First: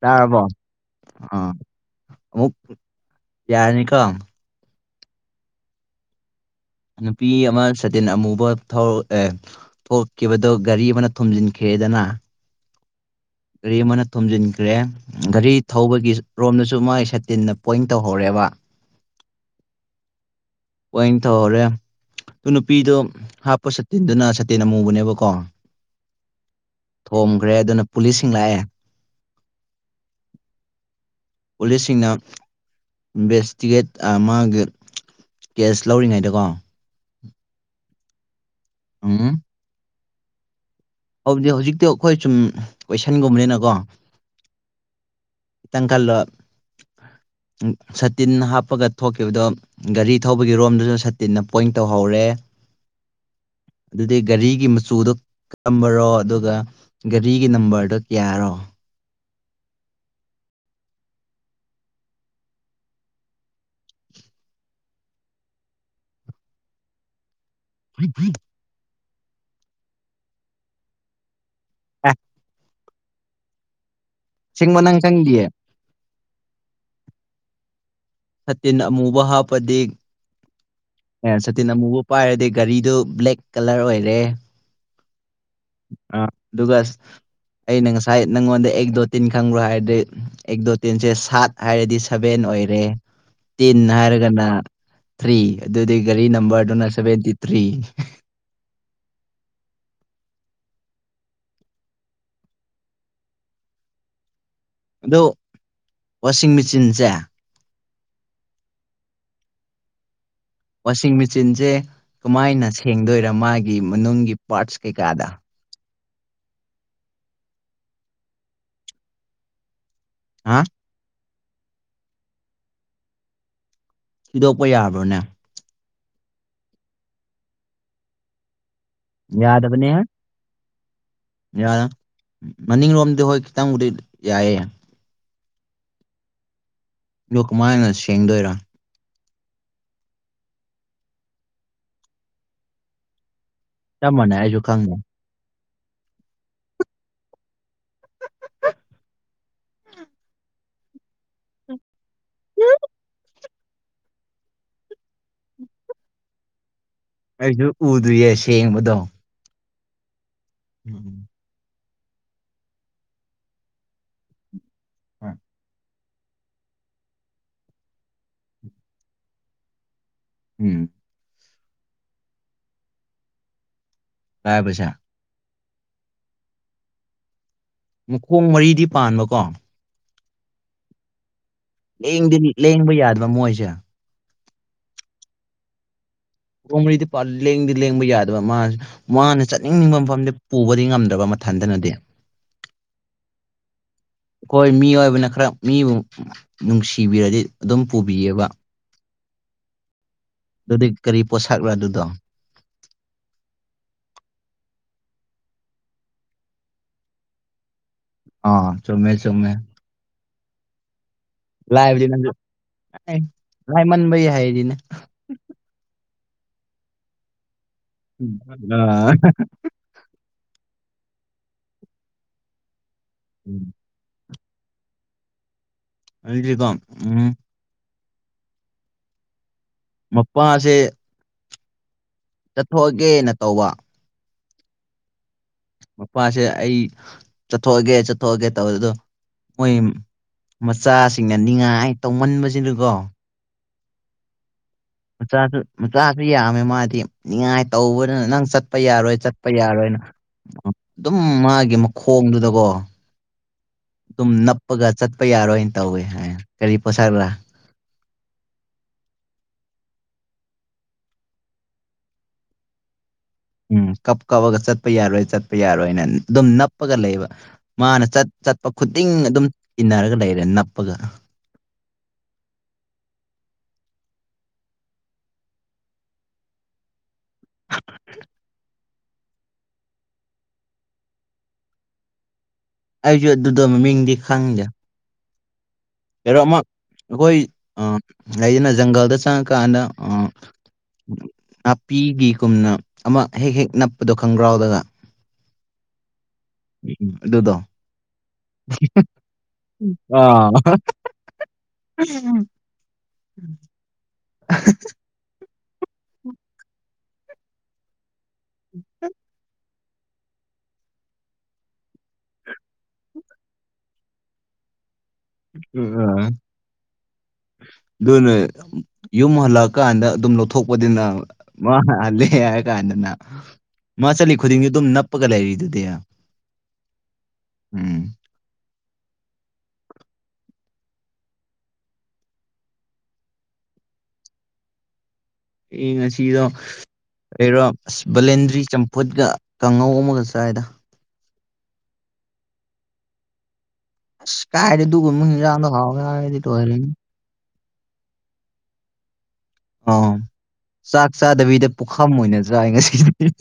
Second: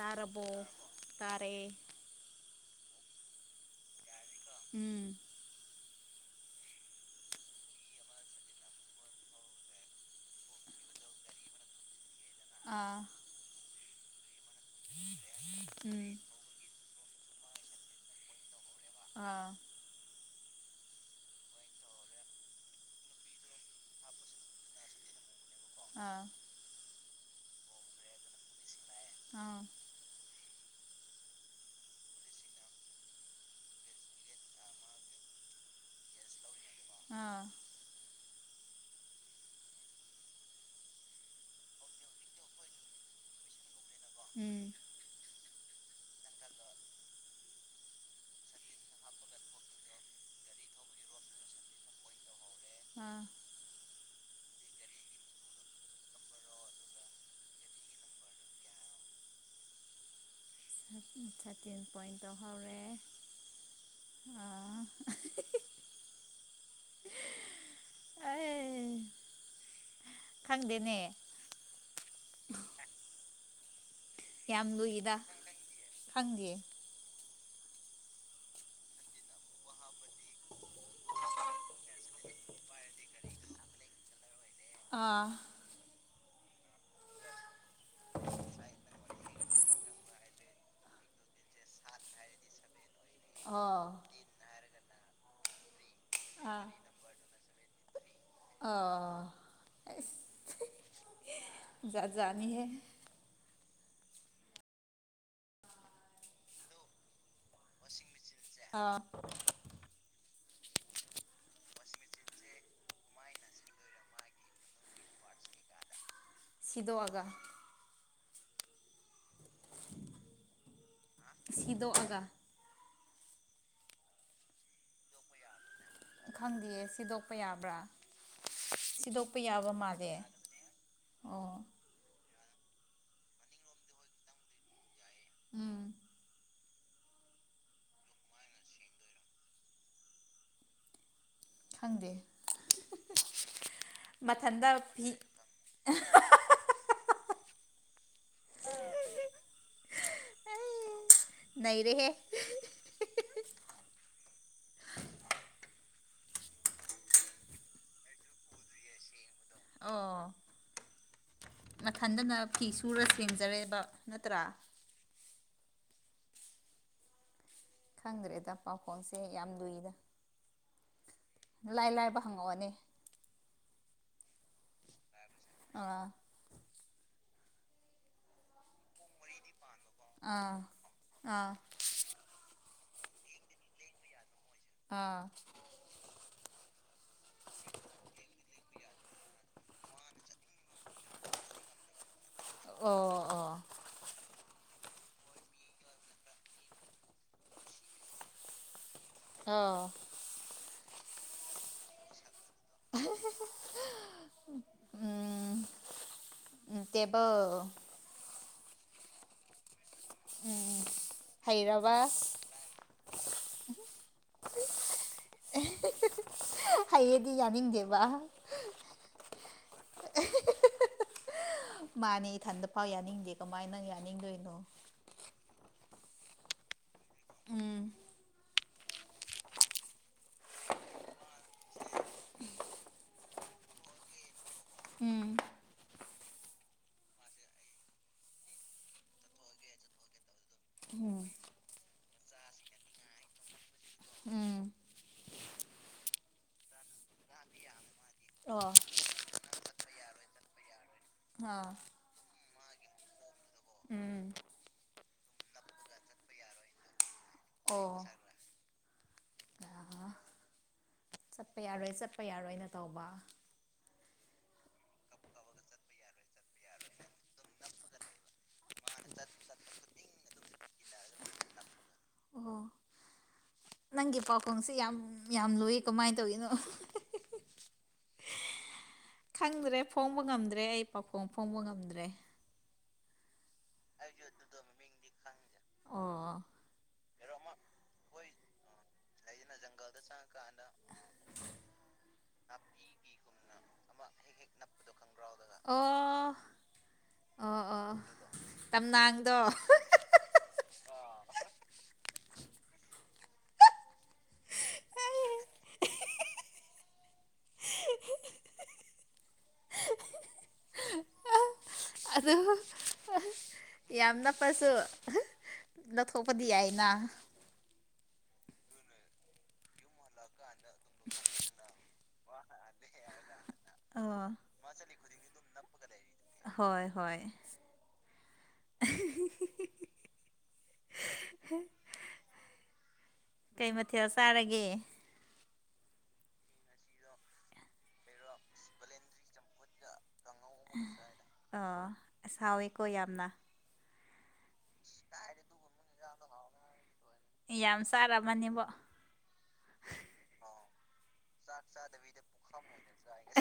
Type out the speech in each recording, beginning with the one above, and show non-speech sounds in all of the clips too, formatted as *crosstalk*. ꯇꯥꯔꯕꯣ ꯑꯥ ꯇꯥꯔꯦ ꯑꯃꯨꯛ ꯌꯥꯔꯅꯤꯀꯣ ꯎꯝ ꯅꯨꯄꯤ ꯑꯃ ꯁꯇꯤꯟ ꯑꯃꯨꯕ ꯊꯧꯔ ꯑꯦ ꯊꯣꯛꯈꯤꯕꯗꯣ ꯒꯥꯔꯤ ꯑꯃꯅ ꯊꯣꯝꯖꯤꯟꯈ꯭ꯔꯦꯗꯅ ꯑꯥ ꯒꯥꯔꯤ ꯑꯃꯅ ꯊꯣꯝꯖꯤꯟꯈ꯭ꯔꯦ ꯒꯥꯔꯤ ꯎꯝ ꯊꯧꯕꯒꯤ ꯔꯣꯝꯗꯁꯨ ꯃꯥꯢ ꯁꯥꯇꯤꯟꯅ ꯄꯣꯏꯟ ꯇꯧꯍꯧꯔꯦꯕ ꯑꯥ ꯄꯣꯢꯟ ꯇꯧꯍꯧꯔꯦ ꯑꯗꯨ ꯅꯨꯄꯤꯗꯣ ꯍꯥꯞꯄ ꯁꯥꯠꯇꯤꯟꯗꯨꯅ ꯁꯥꯇꯤꯟ ꯑꯃꯨꯕꯅꯦꯕꯀꯣ ꯑꯥ ꯊꯣꯝꯒ꯭ꯔꯦ ꯑꯗꯨꯅ ꯄꯨꯂꯤꯁꯁꯤꯡ ꯂꯥꯛꯑꯦ ꯑꯥꯎ ꯄꯨꯂꯤꯁꯁꯤꯡꯅ ꯏꯟꯚꯦꯁꯇꯤꯒꯦꯠ ꯑ ꯃꯥꯒꯤ ꯀꯦꯁ ꯂꯧꯔꯤꯉꯩꯗꯀꯣ ꯑꯥ ꯎꯝ ꯍꯧꯗꯤ ꯍꯧꯖꯤꯛꯇꯤ ꯑꯩꯈꯣꯏ ꯁꯨꯝ ꯀꯣꯏꯁꯟꯒꯨꯝꯕꯅꯤꯅꯀꯣ ꯎꯝ ꯏ ꯇꯪ ꯀꯜꯂꯣ ꯁꯇꯤꯟ ꯍꯥꯞ ꯀꯞꯄꯒ ꯊꯣꯛꯈꯤꯕꯗꯣ ꯒꯥꯔꯤ ꯊꯧꯕꯒꯤ ꯔꯣꯝꯗꯨꯁꯨ ꯁꯇꯤꯟꯅ ꯄꯣꯏꯟ ꯇꯧꯍꯧꯔꯦ ꯑꯥ ꯑꯗꯨꯗꯤ ꯒꯥꯔꯤꯒꯤ ꯃꯆꯨꯗꯣ ꯀꯔꯝꯕꯔꯣ ꯑꯗꯨꯒ ꯒꯥꯔꯤꯒꯤ ꯅꯝꯕꯔꯗꯣ ꯀꯌꯥꯔꯣ ꯁꯥꯇꯤꯟ ꯄꯣꯏꯟ ꯇꯧ ꯍꯧꯔꯦ ꯑꯦ ꯈꯪꯗꯦꯅꯦ *unintelligible* ꯌꯥꯝ ꯑꯁꯦꯡꯕ ꯅꯪ ꯂꯨꯏꯗ ꯈꯪꯗꯤꯌꯦ ꯈꯪꯗꯤꯌꯦ ꯁꯥꯇꯤꯟ ꯑꯃꯨꯕ ꯍꯥꯞꯄꯗꯤ ꯑꯦ ꯁꯥꯇꯤꯟ ꯑꯃꯨꯕ ꯄꯥꯏꯔꯗꯤ ꯒꯥꯔꯤꯗꯨ ꯕ꯭ꯂꯦꯛ ꯀꯂꯔ ꯑꯣꯏꯔꯦ ꯑꯥ ꯑ ꯑꯗꯨꯒ ꯑꯩꯅ ꯉꯁꯥꯏ ꯅꯪꯉꯣꯟꯗ ꯑꯦꯛ ꯗꯣꯇꯤꯟ ꯈꯪꯕ꯭ꯔꯣ ꯍꯥꯏꯔꯗꯤ ꯑꯦꯛ ꯗꯣ ꯇꯤꯟꯁꯦ ꯁꯥꯠ ꯍꯥꯏꯔꯗꯤ ꯁꯚꯦꯟ ꯑꯣꯏꯔꯦ ꯇꯤꯟ ꯑꯣ ꯍꯥꯏꯔꯒ ꯅ ꯊ꯭ꯔꯤ ꯑꯗꯨꯗꯤ ꯒꯥꯔꯤ ꯅꯝꯕꯔꯗꯨꯅ ꯁꯚꯦꯟꯇꯤ ꯊ꯭ꯔꯤ ꯑ ꯖꯥꯠ ꯖꯥꯠꯅꯤꯍꯦ ꯑꯗꯣ ꯋꯥꯁꯤꯡ ꯃꯦꯆꯤꯟꯁꯦ ꯋꯥꯁꯤꯡ ꯃꯦꯁꯤꯟ ꯑꯥ ꯋꯥꯁꯤꯡ ꯃꯦꯆꯤꯟꯁꯦ ꯀꯃꯥꯏꯅ ꯁꯦꯡꯗꯣꯏꯔ ꯃꯥꯒꯤ ꯃꯅꯨꯡꯒꯤ ꯄꯥꯔꯠꯁ ꯀꯩꯀꯥꯗ ꯁꯤꯗꯣꯛꯑꯒ ꯍꯥ ꯁꯤꯗꯣꯛꯑꯒ ꯁꯤꯗꯣꯛꯄ ꯌꯥꯕ꯭ꯔꯣꯅꯦ ꯈꯪꯗꯦꯌꯦ ꯁꯤꯗꯣꯛꯄ ꯌꯥꯕ꯭ꯔꯥ ꯁꯤꯗꯣꯛꯄ ꯌꯥꯕ ꯌꯥꯗꯕꯅꯦ ꯍꯦ ꯃꯥꯜꯂꯦ ꯑꯣ ꯌꯥꯔ ꯃꯅꯤꯡꯂꯣꯝꯗꯤ ꯍꯣꯏ ꯈꯤꯇꯪꯕꯨꯗꯤ ꯌꯥꯏꯌꯦ ꯎꯝ ꯑꯗꯨ ꯀꯃꯥꯏꯅ ꯁꯦꯡꯗꯣꯏꯔ ꯈꯪꯗꯦ ꯆꯞ ꯃꯥꯟꯅꯩ ꯑꯩꯁꯨ ꯃꯊꯟꯗ ꯈꯪꯗꯦ ꯐꯤ ꯅꯩꯔꯦꯍꯦ ꯑꯩꯁꯨ ꯎꯗ꯭ꯔꯤꯌꯦ ꯁꯦꯡꯕꯗꯣ ꯑꯣ ꯎꯝ ꯅꯊꯟꯗꯅ ꯐꯤ ꯁꯨꯔ ꯁꯦꯝꯖꯔꯦꯕ ꯅꯠꯇ꯭ꯔꯥ *inaudible* ꯈꯪꯗ꯭ꯔꯦꯗ ꯄꯥꯎꯈꯣꯡꯁꯦ ꯌꯥꯝ ꯂꯨꯏꯗ ꯎꯝ ꯂꯥꯏ ꯂꯥꯏꯕ ꯍꯪꯉꯛꯑꯣꯅꯦ ꯂꯥꯢꯕꯁꯦ ꯑꯥ ꯃꯈꯣꯡ ꯃꯔꯤꯗꯤ ꯄꯥꯟꯕꯀꯣ ꯑꯥ ꯑꯥ ꯂꯦꯡꯗ ꯂꯦꯡꯕ ꯌꯥꯗꯕ ꯃꯣꯏꯁꯦ ꯑꯥ *unintelligible* ꯃꯔꯤꯗꯤ ꯂꯦꯡꯗꯤ ꯂꯦꯡꯕ ꯌꯥꯗꯕ ꯃꯥꯁ ꯃꯥꯅ ꯆꯠꯅꯤꯡꯕ ꯃꯐꯝꯗꯤ ꯄꯨꯕꯗꯤ ꯉꯝꯗ꯭ꯔꯕ ꯃꯊꯟꯇꯅꯗꯤ ꯑꯣ ꯑꯣ ꯑꯩꯈꯣꯏ ꯃꯤ ꯑꯣꯏꯕꯅ ꯈꯔ ꯃꯤꯕꯨ ꯅꯨꯡꯁꯤꯕꯤꯔꯗꯤ ꯑꯗꯨꯝ ꯄꯨꯕꯤꯑꯕ ꯑꯥ ꯑꯗꯨꯗꯤ ꯀꯔꯤ ꯄꯣꯠꯁꯛꯂ ꯑꯗꯨꯗꯣ *unintelligible* ꯇꯦꯕ ꯑ ꯆꯨꯃꯦ ꯆꯨꯃꯦ ꯎꯝ ꯍꯩꯔꯕ ꯂꯥꯏꯕꯗꯤ ꯅꯪ ꯂꯥꯏꯃꯟꯕꯩ ꯍꯥꯏꯔꯤꯅꯦ ꯑꯦ ꯍꯩꯌꯦꯗꯤ ꯌꯥꯅꯤꯡꯗꯦꯕ *unintelligible* *unintelligible* ꯃꯥꯅꯦ ꯏꯊꯟꯗ ꯐꯥꯎ ꯌꯥꯅꯤꯡꯗꯦ ꯀꯃꯥꯏꯅꯪ ꯌꯥꯅꯤꯡꯗꯣꯏꯅꯣ *unintelligible* ꯗꯤꯀꯣ ꯎꯝ ꯎꯝ ꯃꯄꯥꯁꯦ ꯆꯠꯊꯣꯛꯑꯒꯦꯅ ꯇꯧꯕ ꯎꯝ ꯃꯄꯥꯁꯦ ꯑꯩ ꯆꯠꯊꯣꯛꯑꯒꯦ ꯆꯠꯊꯣꯛꯑꯒꯦ ꯇꯧ ꯑꯗꯣ ꯃꯣꯏ ꯎꯝ ꯃꯆꯥꯁꯤꯡꯅ ꯅꯤꯡꯉꯥꯏ ꯇꯧꯃꯟꯕꯁꯤꯗꯨꯀꯣ ꯎꯝ ꯃꯆꯥꯁꯨ ꯃꯆꯥꯁꯨ ꯌꯥꯝꯃꯦ ꯃꯥꯗꯤ ꯉꯥꯏ ꯇꯧꯕꯅꯤꯅ ꯅꯪ ꯑꯣ ꯆꯠꯄ ꯌꯥꯔꯣꯏ ꯆꯠꯄ ꯌꯥꯔꯣꯏꯅ ꯑꯗꯨꯝ ꯑꯥ ꯃꯥꯒꯤ ꯃꯈꯣꯡꯗꯨꯗꯀꯣ ꯑꯗꯨꯝ ꯎꯝ ꯅꯞꯄꯒ ꯆꯠꯄ ꯌꯥꯔꯣꯏꯅ ꯇꯧꯋꯦ ꯍꯥꯏ ꯀꯔꯤ ꯄꯣꯠꯁꯛꯂꯥ ꯑꯣ *unintelligible* ꯆꯠꯄ ꯌꯥꯔꯣꯏ ꯆꯠꯄ ꯌꯥꯔꯣꯏꯅ ꯇꯧꯕ ꯎꯝ ꯀꯞ ꯀꯞꯑꯒ ꯆꯠꯄ ꯌꯥꯔꯣꯏ ꯆꯠꯄ ꯌꯥꯔꯣꯏꯅ ꯑꯗꯨꯝ ꯅꯞꯄꯒ ꯂꯩꯕ ꯃꯥꯅ ꯆꯠ ꯆꯠꯄ ꯈꯨꯗꯤꯡ ꯑꯗꯨꯝ ꯏꯟꯅꯔꯒ ꯂꯩꯔꯦ ꯅꯞꯄꯒ ꯑꯣ ꯅꯪꯒꯤ ꯄꯥꯎꯈꯨꯝꯁꯤ ꯌꯥꯝ ꯌꯥꯝ ꯂꯨꯏ ꯀꯃꯥꯏꯅ ꯇꯧꯔꯤꯅꯣ *inaudible* ꯈꯪꯗ꯭ꯔꯦ ꯐꯣꯡꯕ ꯉꯝꯗ꯭ꯔꯦ ꯑꯩ ꯄꯥꯈꯣꯡ ꯐꯣꯡꯕ ꯉꯝꯗ꯭ꯔꯦ ꯑꯩꯁꯨ ꯑꯗꯨꯗꯣ ꯃꯃꯤꯡꯗꯤ ꯈꯪꯗꯦ ꯌꯥꯔꯣ ꯑꯣ ꯑꯃ ꯑꯩꯈꯣꯏ ꯑ ꯂꯩꯗꯅ ꯖꯪꯒꯜꯗ ꯆꯪꯉꯀꯥꯟꯗ ꯑ ꯅꯥꯄꯤꯒꯤꯒꯨꯝꯅ ꯑꯃ ꯍꯦꯛ ꯍꯦꯛ ꯅꯞꯄꯗꯣ ꯈꯪꯒ꯭ꯔꯥꯎꯗꯒ ꯑꯣ ꯎꯝ ꯑꯗꯨꯗꯣ ꯑꯣ ꯑꯣ ꯇꯝꯅꯥꯡꯗꯣ ꯑꯥ *unintelligible* *inaudible* ꯑꯗꯨ ꯌꯥꯝ ꯅꯞꯄꯁꯨ ꯂꯧꯊꯣꯛꯄꯗꯤ ꯌꯥꯏꯅ *unintelligible* ꯑꯗꯨꯅꯦ ꯌꯨꯝ ꯍꯜꯂꯛꯑꯀꯥꯟꯗ ꯑꯗꯨꯝ ꯂꯧꯊꯣꯛꯄꯅꯤꯅ ꯃꯥꯜꯂꯦ ꯍꯥꯏꯔ ꯀꯥꯟꯗꯅ ꯃꯥ ꯑꯣ ꯆꯍꯤꯠꯂꯤ ꯈꯨꯗꯤꯡꯁꯨ ꯑꯗꯨꯝ ꯅꯞꯄꯒ ꯂꯩꯔꯤꯗꯨꯗꯤ ꯍꯣꯏ ꯍꯣꯏ ꯎꯝ *unintelligible* ꯀꯩ ꯃꯊꯦꯜ ꯆꯥꯔꯒꯦ ꯑꯩ ꯉꯁꯤꯗ ꯑꯩꯔꯣ ꯑꯁ ꯕꯂꯦꯟꯗ꯭ꯔꯤ ꯆꯝꯐꯨꯠꯀ ꯀꯥꯡꯉꯧ ꯑꯃꯒ ꯆꯥꯏꯗ ꯑ ꯑ ꯁꯥꯎꯋꯦꯀꯣ ꯌꯥꯝꯅ ꯀꯥꯏ ꯍꯥꯏꯗꯤ ꯗꯨꯗ ꯍꯒꯗꯤ ꯇ ꯑꯣꯏꯔꯅꯤ ꯌꯥꯝ ꯆꯥꯔꯝꯃꯅꯦꯕꯣ ꯑ ꯆꯥꯛ ꯆꯥꯗꯕꯤꯗ ꯄꯨꯣꯛꯈꯥꯝ ꯑꯣꯏꯅꯖ꯭ꯔꯥ ꯍꯥꯏ ꯉꯁꯤꯗꯤ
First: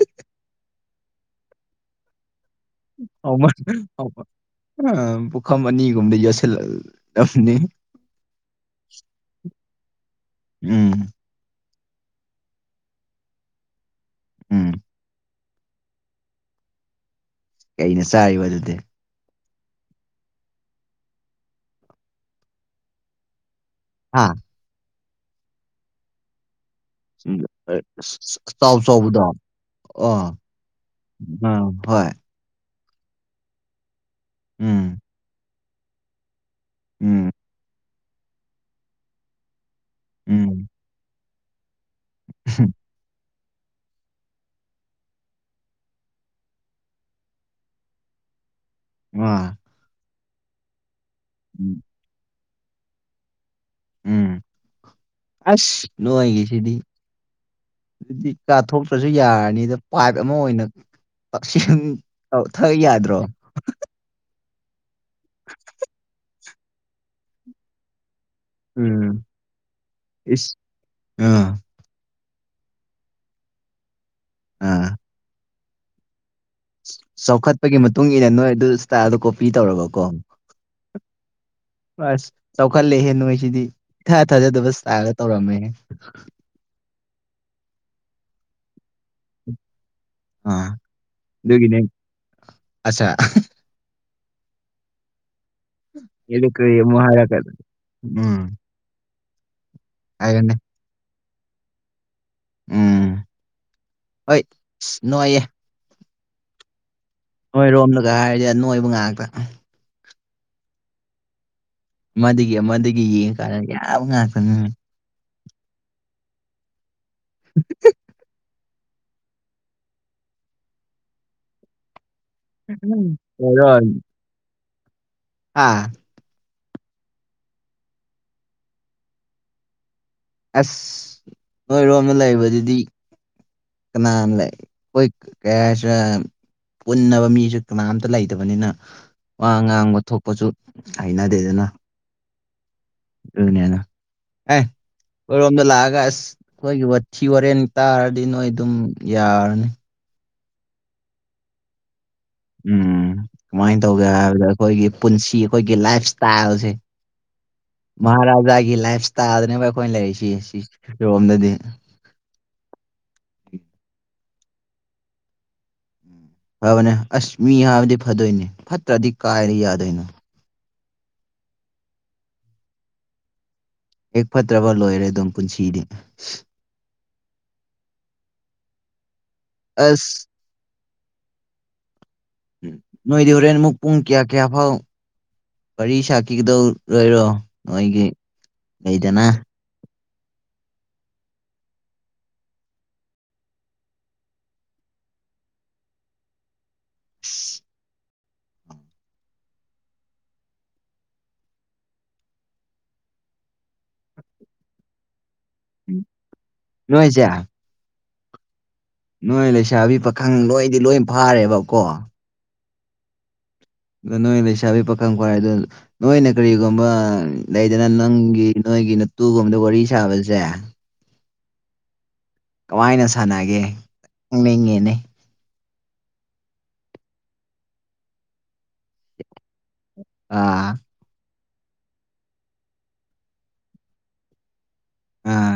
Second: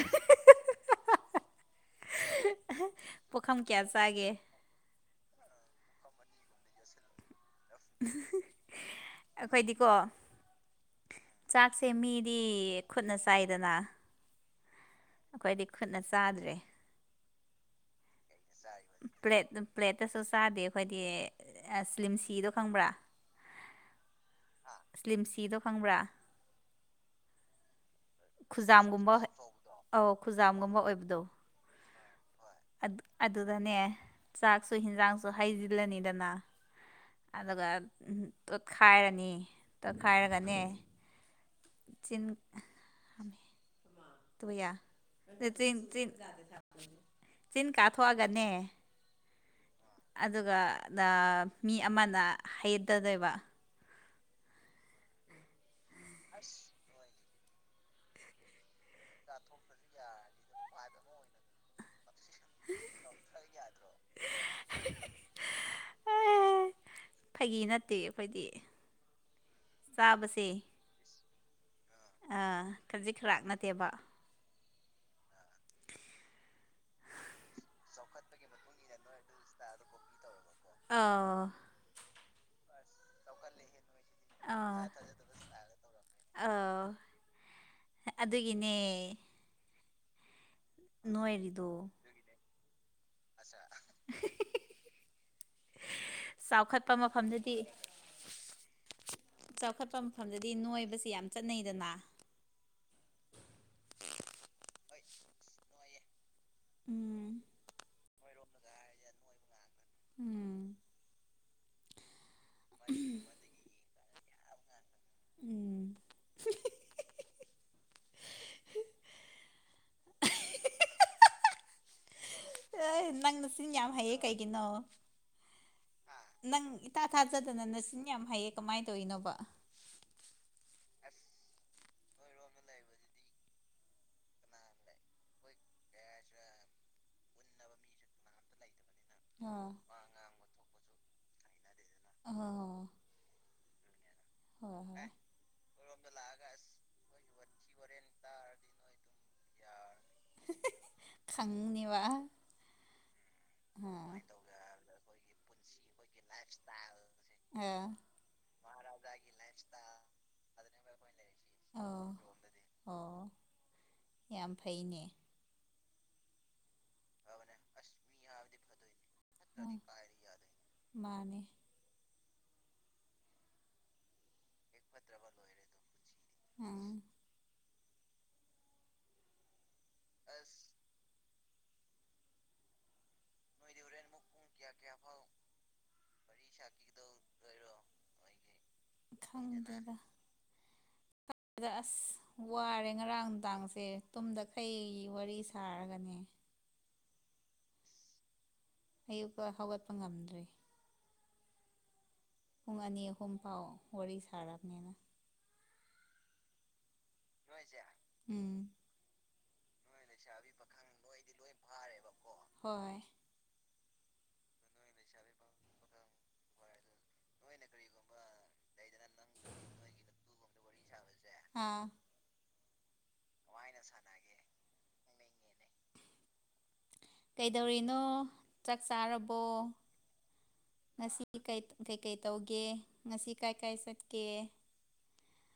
ꯃ ꯄꯨꯈꯝ ꯀꯌꯥ ꯆꯥꯒꯦ ꯄꯨꯈꯝ ꯑꯅꯤꯒꯨꯝꯗꯤ ꯌꯣꯁꯤꯜꯂꯛꯂꯝꯕꯅꯤ ꯑꯩꯈꯣꯏꯗꯤꯀꯣ ꯎꯝ ꯆꯥꯛꯁꯦ ꯃꯤꯗꯤ ꯈꯨꯠꯅ ꯆꯥꯏꯗꯅ ꯎꯝ ꯑꯩꯈꯣꯏꯗꯤ ꯈꯨꯠꯅ ꯆꯥꯗ꯭ꯔꯦ ꯀꯩꯅ ꯆꯥꯔꯤꯕ ꯑꯗꯨꯗꯤ ꯄ꯭ꯂꯦꯠ ꯄ꯭ꯂꯦꯠꯇꯁꯨ ꯆꯥꯗꯦ ꯑꯩꯈꯣꯏꯗꯤ ꯁ꯭ꯂꯤꯝ ꯁꯤꯗꯣ ꯈꯪꯕ꯭ꯔꯥ ꯑꯥ ꯁ꯭ꯂꯤꯝꯁꯤꯗꯣ ꯈꯪꯕ꯭ꯔꯥ *unintelligible* *unintelligible* ꯆꯥꯎ ꯈꯨꯖꯥꯝꯒꯨꯝꯕ ꯆꯥꯎꯕꯗꯣ ꯑꯧ ꯑꯥ ꯈꯨꯖꯥꯝꯒꯨꯝꯕ ꯑꯣꯏꯕꯗꯣ ꯎꯝ ꯍꯣꯏ ꯑꯗꯨꯗꯅꯦ ꯆꯥꯛꯁꯨ ꯎꯝ ꯌꯦꯟꯖꯥꯡꯁꯨ ꯍꯩꯖꯤꯜꯂꯅꯤꯗꯅ ꯎꯝ ꯑꯗꯨꯒ ꯇꯣꯠꯈꯥꯏꯔꯅꯤ ꯇꯣꯠꯈꯥꯏꯔꯒꯅꯦ ꯎꯝ ꯆꯤꯟ ꯍ ꯇꯨꯌꯥ ꯆꯤꯟ ꯀꯥꯊꯣꯛꯑꯒꯅꯦ ꯑ ꯑꯗꯨꯒ ꯃꯤ ꯑꯃꯅ ꯍꯌꯦꯠꯇꯗꯣꯏꯕ ꯎꯝ ꯑꯁ ꯅꯅꯨꯡꯉꯥꯏꯒꯦꯁꯤꯗꯤ ꯑꯗꯨꯗꯤ ꯀꯥꯊꯣꯛꯇ꯭ꯔꯁꯨ ꯌꯥꯔꯅꯤ ꯑꯗ ꯄꯥꯏꯞ ꯑꯃ ꯑꯣꯏꯅ ꯇꯛꯁꯦꯡ ꯑꯧ ꯊ ꯌꯥꯗ꯭ꯔꯣ *unintelligible* ꯐꯒꯤ ꯅꯠꯇꯦ ꯑꯩꯈꯣꯏꯗꯤ ꯎꯝ ꯆꯥꯕꯁꯦ ꯏꯁ ꯑꯥ ꯈꯖꯤꯛ ꯈꯔꯥꯛ ꯅꯠꯇꯦꯕ ꯑꯥ ꯆꯥꯎꯈꯠꯄꯒꯤ ꯃꯇꯨꯡ ꯏꯟꯅ ꯅꯣꯏ ꯑꯗꯨ ꯏꯁꯇꯥꯏꯜꯗ ꯀꯣꯄꯤ ꯇꯧꯔꯕꯀꯣ ꯑꯥ ꯑꯁ ꯆꯥꯎꯈꯠꯂꯦꯍꯦ ꯅꯣꯏꯁꯤꯗꯤ ꯊꯥ ꯊꯥꯖꯗꯕ ꯑꯥ ꯁꯥꯔꯒ ꯇꯧꯔꯝꯃꯦꯍꯦ ꯑ ꯑꯗꯨꯒꯤꯅꯦ ꯑꯥ ꯅꯣꯏꯔꯤꯗꯣ ꯑꯗꯨꯒꯤꯅꯦ ꯑꯠꯆꯥ *inaudible* ꯑꯗꯨ ꯀꯔꯤ ꯆꯥꯎꯈꯠꯄ ꯑꯃꯨꯛ ꯍꯥꯏꯔꯛꯀꯦ ꯃꯐꯝꯗꯗꯤ ꯎꯝ ꯆꯥꯎꯈꯠꯄ ꯃꯐꯝꯗꯗꯤ ꯍꯥꯏꯔꯅꯦ ꯅꯣꯏꯕꯕꯁꯤ ꯌꯥꯝ ꯆꯠꯅꯩꯗꯅ ꯎꯝ ꯍꯣꯏ ꯅꯨꯡꯉꯥꯏꯌꯦꯦ ꯎꯝ ꯅꯣꯏ ꯔꯣꯝꯂꯒ ꯍꯥꯏꯔꯗꯤ ꯑ ꯅꯣꯏꯕ ꯉꯥꯛꯇ ꯎꯝ ꯑꯃꯗꯒꯤ ꯑꯃꯗꯒꯤ ꯌꯦꯡꯉꯀꯥꯟꯗ ꯌꯥꯝ ꯉꯥꯛꯇ ꯉꯦ ꯎꯝ *unintelligible* *inaudible* ꯑꯦ ꯅꯪꯅ ꯃꯁꯤꯡ ꯌꯥꯝ ꯍꯩꯌꯦ ꯀꯩꯒꯤꯅꯣ ꯑꯥ ꯅꯪ ꯏꯇꯥ ꯊꯥꯖꯗꯅ ꯅꯆꯤꯟ ꯌꯥꯝ ꯍꯩꯌꯦ ꯀꯃꯥꯏꯅ ꯇꯧꯔꯤꯅꯣꯕ ꯑꯁ ꯅꯣꯏꯔꯣꯝꯗ ꯂꯩꯕꯗꯨꯗꯤ ꯅꯥꯅ ꯂꯩꯦꯣꯏ ꯀꯌꯥꯁ ꯄꯨꯟꯅꯕ ꯃꯤꯁꯨ ꯀꯅꯥꯝꯇ ꯂꯩꯇꯕꯅꯤꯅ ꯋꯥ ꯑꯥ ꯉꯥꯡꯕ ꯊꯣꯛꯄꯁꯨ ꯍꯩꯅꯗꯦꯗꯅ ꯑ ꯑꯗꯨꯅꯦꯅ ꯑꯦ ꯍꯣꯏ ꯍꯣꯏ ꯑꯩꯈꯣꯏꯔꯣꯝꯗ ꯂꯥꯛꯑꯒ ꯑꯁ ꯑꯩꯈꯣꯏꯒꯤ ꯋꯥꯊꯤ ꯋꯥꯔꯦꯟ ꯇꯥꯔꯗꯤ ꯅꯣꯏ ꯑꯗꯨꯝ ꯌꯥꯔꯅꯤ ꯈꯪꯅꯤꯕ ꯎꯝ ꯀꯃꯥꯏꯅ ꯑꯥ ꯇꯧꯒꯦ ꯍꯥꯏꯕꯗ ꯑꯩꯈꯣꯏꯒꯤ ꯄꯨꯟꯁꯤ ꯑꯩꯈꯣꯏꯒꯤ ꯂꯥꯏꯐ ꯏꯁꯇꯥꯏꯜꯁꯦ ꯑꯥ ꯃꯍꯥꯔꯥꯖꯥꯒꯤ ꯂꯥꯏꯐ ꯏꯁꯇꯥꯏꯜꯗꯅꯦꯕ ꯑꯩꯈꯣꯏ ꯂꯩꯔꯤꯁꯤ ꯔꯣꯝꯗꯗꯤ꯫ ꯑꯣ ꯑꯣ ꯌꯥꯝ ꯐꯩꯅꯦ ꯐꯕꯅꯦ ꯑꯁ ꯃꯤ ꯍꯥꯏꯕꯗꯤ ꯐꯗꯣꯏꯅꯦ ꯐꯠꯇ꯭ꯔꯗꯤ ꯀꯥꯏꯗꯩ ꯌꯥꯗꯣꯏꯅꯣ ꯌꯥꯗꯣꯏꯅꯣ ꯃꯥꯅꯦ ꯍꯦꯛ ꯐꯠꯇ꯭ꯔꯕ ꯂꯣꯏꯔꯦ ꯑꯗꯨꯝ ꯄꯨꯟꯁꯤꯗꯤ ꯎꯝ ꯑꯁ ꯑꯁ ꯎꯝ ꯅꯣꯏꯗꯤ ꯍꯨꯔꯦꯟꯃꯨꯛ ꯄꯨꯡ ꯀꯌꯥ ꯀꯌꯥ ꯐꯥꯎ ꯋꯥꯔꯤ ꯁꯥꯈꯤꯒꯗꯧꯔꯣꯏꯔꯣ ꯅꯣꯏꯒꯤ ꯂꯩꯗꯅ ꯌꯦꯗ꯭ꯔꯗ ꯁꯤꯗ ꯑꯁ ꯋꯥꯔꯦ ꯉꯔꯥꯡ ꯅꯨꯡꯗꯥꯡꯁꯦ ꯇꯨꯝꯗꯈꯩ ꯋꯥꯔꯤ ꯁꯥꯔꯒꯅꯦ *inaudible* ꯑꯌꯨꯛꯛꯇ ꯍꯧꯒꯠꯄ ꯉꯝꯗ꯭ꯔꯤ ꯄꯨꯡ ꯑꯅꯤ ꯑꯍꯨꯝ ꯄꯥꯎ ꯋꯥꯔꯤ ꯁꯥꯔꯕꯅꯤꯅ ꯂꯣꯏꯁ ꯎꯝ ꯅꯣꯏ ꯂꯩꯁꯥꯕꯤ ꯄꯥꯈꯪ ꯂꯣꯏꯗꯤ ꯂꯣꯏ ꯐꯥꯔꯦꯕꯀꯣ ꯍꯣꯏ꯫ ꯑꯗꯣ ꯅꯣꯏ ꯂꯩꯁꯥꯕꯤ ꯄꯥꯈꯪ ꯐꯥꯔꯦ ꯅꯣꯏꯅ ꯀꯔꯤꯒꯨꯝꯕ ꯂꯩꯗꯅ ꯅꯪꯒꯤ ꯅꯣꯏꯒꯤ ꯅꯇꯨꯒꯨꯝꯕꯗ ꯋꯥꯔꯤ ꯁꯥꯕꯖꯦ ꯁꯥꯕꯖꯦ ꯑꯥ ꯀꯃꯥꯏꯅ ꯁꯥꯟꯅꯒꯦ ꯈꯪꯅꯤꯡꯉꯦꯅꯦ ꯀꯩꯗꯧꯔꯤꯅꯣ ꯆꯥꯛ ꯆꯥꯔꯕꯣ ꯑ ꯉꯁꯤ ꯀꯩ ꯀꯩꯀꯩ ꯇꯧꯒꯦ ꯉꯁꯤ ꯀꯥꯏ ꯀꯥꯏ ꯆꯠꯀꯦ ꯑꯥ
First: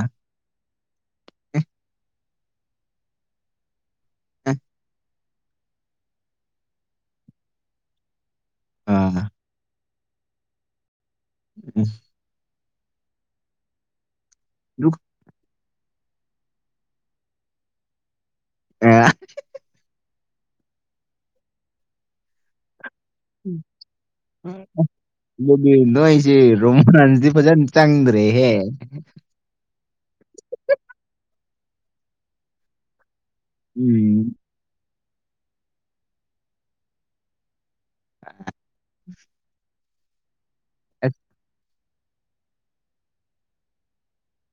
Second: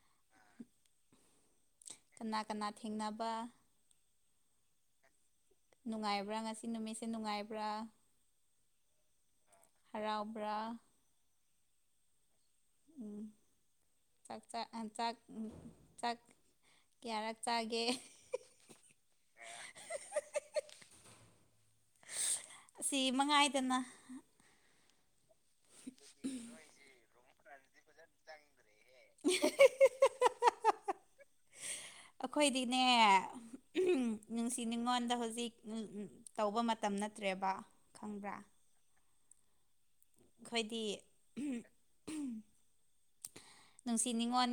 ꯀꯅꯥ ꯀꯅꯥ ꯊꯦꯡꯅꯕ *unintelligible* ꯅꯨꯡꯉꯥꯏꯕ꯭ꯔꯥ ꯉꯁꯤ ꯅꯨꯃꯤꯠꯁꯦ ꯅꯨꯡꯉꯥꯏꯕ꯭ꯔ ꯑꯥ ꯍꯔꯥꯎꯕ꯭ꯔ *unintelligible* ꯎꯝ ꯆꯥꯛ ꯆꯥ ꯆꯥꯛ ꯎꯝ ꯆꯥꯛ ꯀꯌꯥꯔꯛ ꯆꯥꯒꯦ *unintelligible* ꯑꯦ ꯁꯤꯃꯉꯥꯏꯗꯅ *unintelligible* ꯑꯗꯨꯗꯤ ꯅꯣꯏꯖꯦ ꯔꯣꯃꯥꯟꯁꯗꯤ ꯐꯖꯅ ꯆꯪꯗ꯭ꯔꯦꯍꯦ *unintelligible* ꯑꯩꯈꯣꯏꯗꯤꯅꯦ *unintelligible* ꯎꯝ ꯅꯨꯡꯁꯤ ꯅꯨꯉꯣꯟꯗ ꯍꯧꯖꯤꯛ ꯇꯧꯕ ꯃꯇꯝ ꯅꯠꯇ꯭ꯔꯦꯕ ꯈꯪꯕ꯭ꯔ꯫ ꯑꯩꯈꯣꯏꯗꯤ ꯑꯁ *unintelligible* ꯅꯨꯡꯁꯤ ꯅꯤꯉꯣꯟ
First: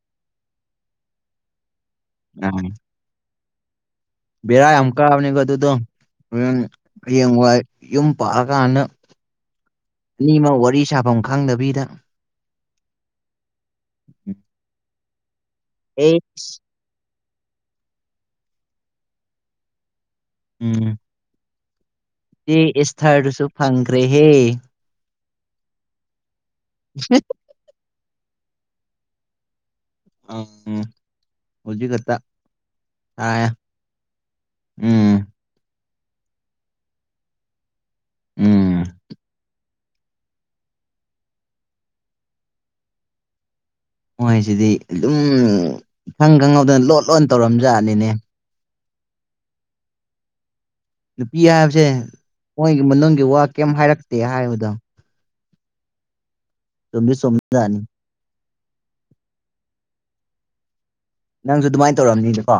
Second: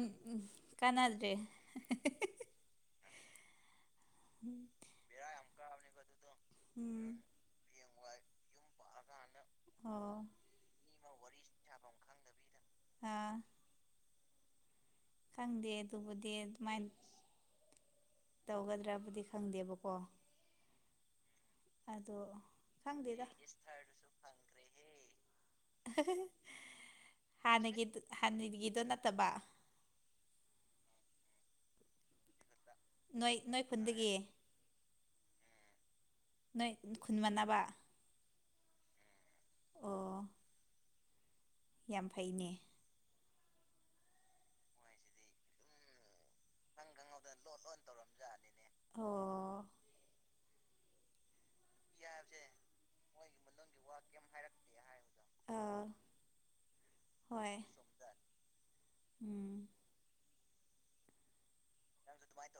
ꯀꯥꯟꯅꯗ꯭ꯔꯦ *unintelligible* *unintelligible* ꯕꯦꯔ ꯌꯥꯝ ꯀꯥꯕꯅꯤꯀꯣ ꯑꯗꯨꯗꯣ ꯎꯝ ꯍꯔꯦꯡ ꯋꯥꯏ ꯌꯨꯝ ꯄꯥꯟꯂ ꯀꯥꯟꯗ ꯑꯣ ꯅꯤꯃ ꯋꯥꯔꯤ ꯁꯥꯐꯝ ꯈꯪꯗꯕꯤꯗ ꯑꯥ ꯈꯪꯗꯦ ꯑꯦ ꯑꯗꯨꯕꯨꯗꯤ ꯑꯗꯨꯃꯥꯏꯅ ꯇꯧꯒꯗ꯭ꯔꯥꯕꯨꯗꯤ ꯈꯪꯗꯦꯕꯀꯣ ꯎꯝ ꯑꯗꯣ ꯑꯦ ꯈꯪꯗꯦꯗ ꯏꯁꯊꯔꯗꯨꯁꯨ ꯐꯪꯈ꯭ꯔꯦꯍꯦ *unintelligible* *unintelligible* ꯍꯥꯟꯅꯒꯤ ꯍꯥꯟꯅꯒꯤꯗꯣ ꯅꯠꯇꯕ ꯎꯝ ꯍꯧꯖꯤꯛꯈꯥꯇ ꯅꯣꯏ ꯅꯣꯏ ꯈꯨꯟꯗꯒꯤ ꯎꯝ ꯅꯣꯏ ꯈꯨꯟ ꯃꯥꯟꯅꯕ ꯎꯝ ꯑꯣ ꯌꯥꯝ ꯐꯩꯅꯦ ꯃꯣꯏꯖꯤꯗꯤ ꯑꯗꯨꯝ ꯏꯈꯪ ꯈꯪꯍꯧꯗꯅ ꯂꯣꯟ ꯂꯣꯟꯅ ꯇꯧꯔꯝꯖꯥꯠꯅꯤꯅꯦ ꯑꯣ ꯅꯨꯄꯤ ꯍꯥꯏꯕꯖꯦ ꯃꯣꯏꯒꯤ ꯃꯅꯨꯡꯒꯤ ꯋꯥ ꯀꯩꯝ ꯍꯥꯏꯔꯛꯇꯦ ꯍꯥꯏꯕꯗꯣ ꯑꯥ ꯆꯨꯝꯗꯤ ꯍꯣꯏ ꯆꯨꯝꯖꯥꯠꯅꯤ ꯎꯝ ꯅꯪꯖꯨ ꯑꯗꯨꯃꯥꯏꯅ ꯇꯧꯔꯝꯅꯤꯗꯀꯣ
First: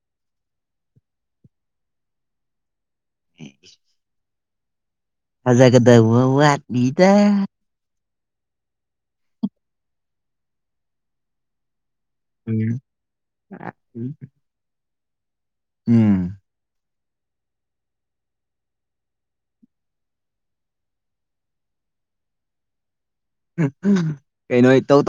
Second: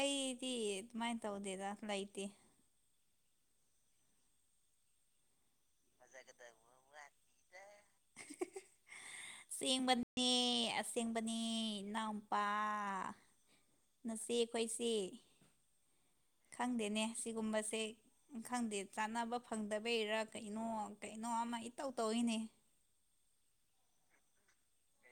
ꯑꯩꯗꯤ ꯑꯗꯨꯃꯥꯏꯅ ꯇꯧꯗꯦꯗ ꯂꯩꯇꯦ *unintelligible* ꯍꯖꯥꯒꯗꯧꯕ ꯋꯥꯠꯂꯤꯗ ꯑꯁꯦꯡꯕꯅꯦ ꯑꯁꯦꯡꯕꯅꯦ ꯅꯥꯎ ꯄꯥ ꯎꯝ ꯅꯆꯦ ꯑꯩꯈꯣꯏꯁꯦ ꯎꯝ ꯈꯪꯗꯦꯅꯦ ꯁꯤꯒꯨꯝꯕꯁꯦ ꯈꯪꯗꯦ ꯆꯥꯟꯅꯕ ꯐꯪꯗꯕꯩꯔꯥ ꯀꯩꯅꯣ ꯀꯩꯅꯣ ꯑꯃ ꯏꯇꯧ ꯇꯧꯋꯦꯅꯦ ꯀꯩꯅꯣ ꯏꯇꯧ ꯇꯧ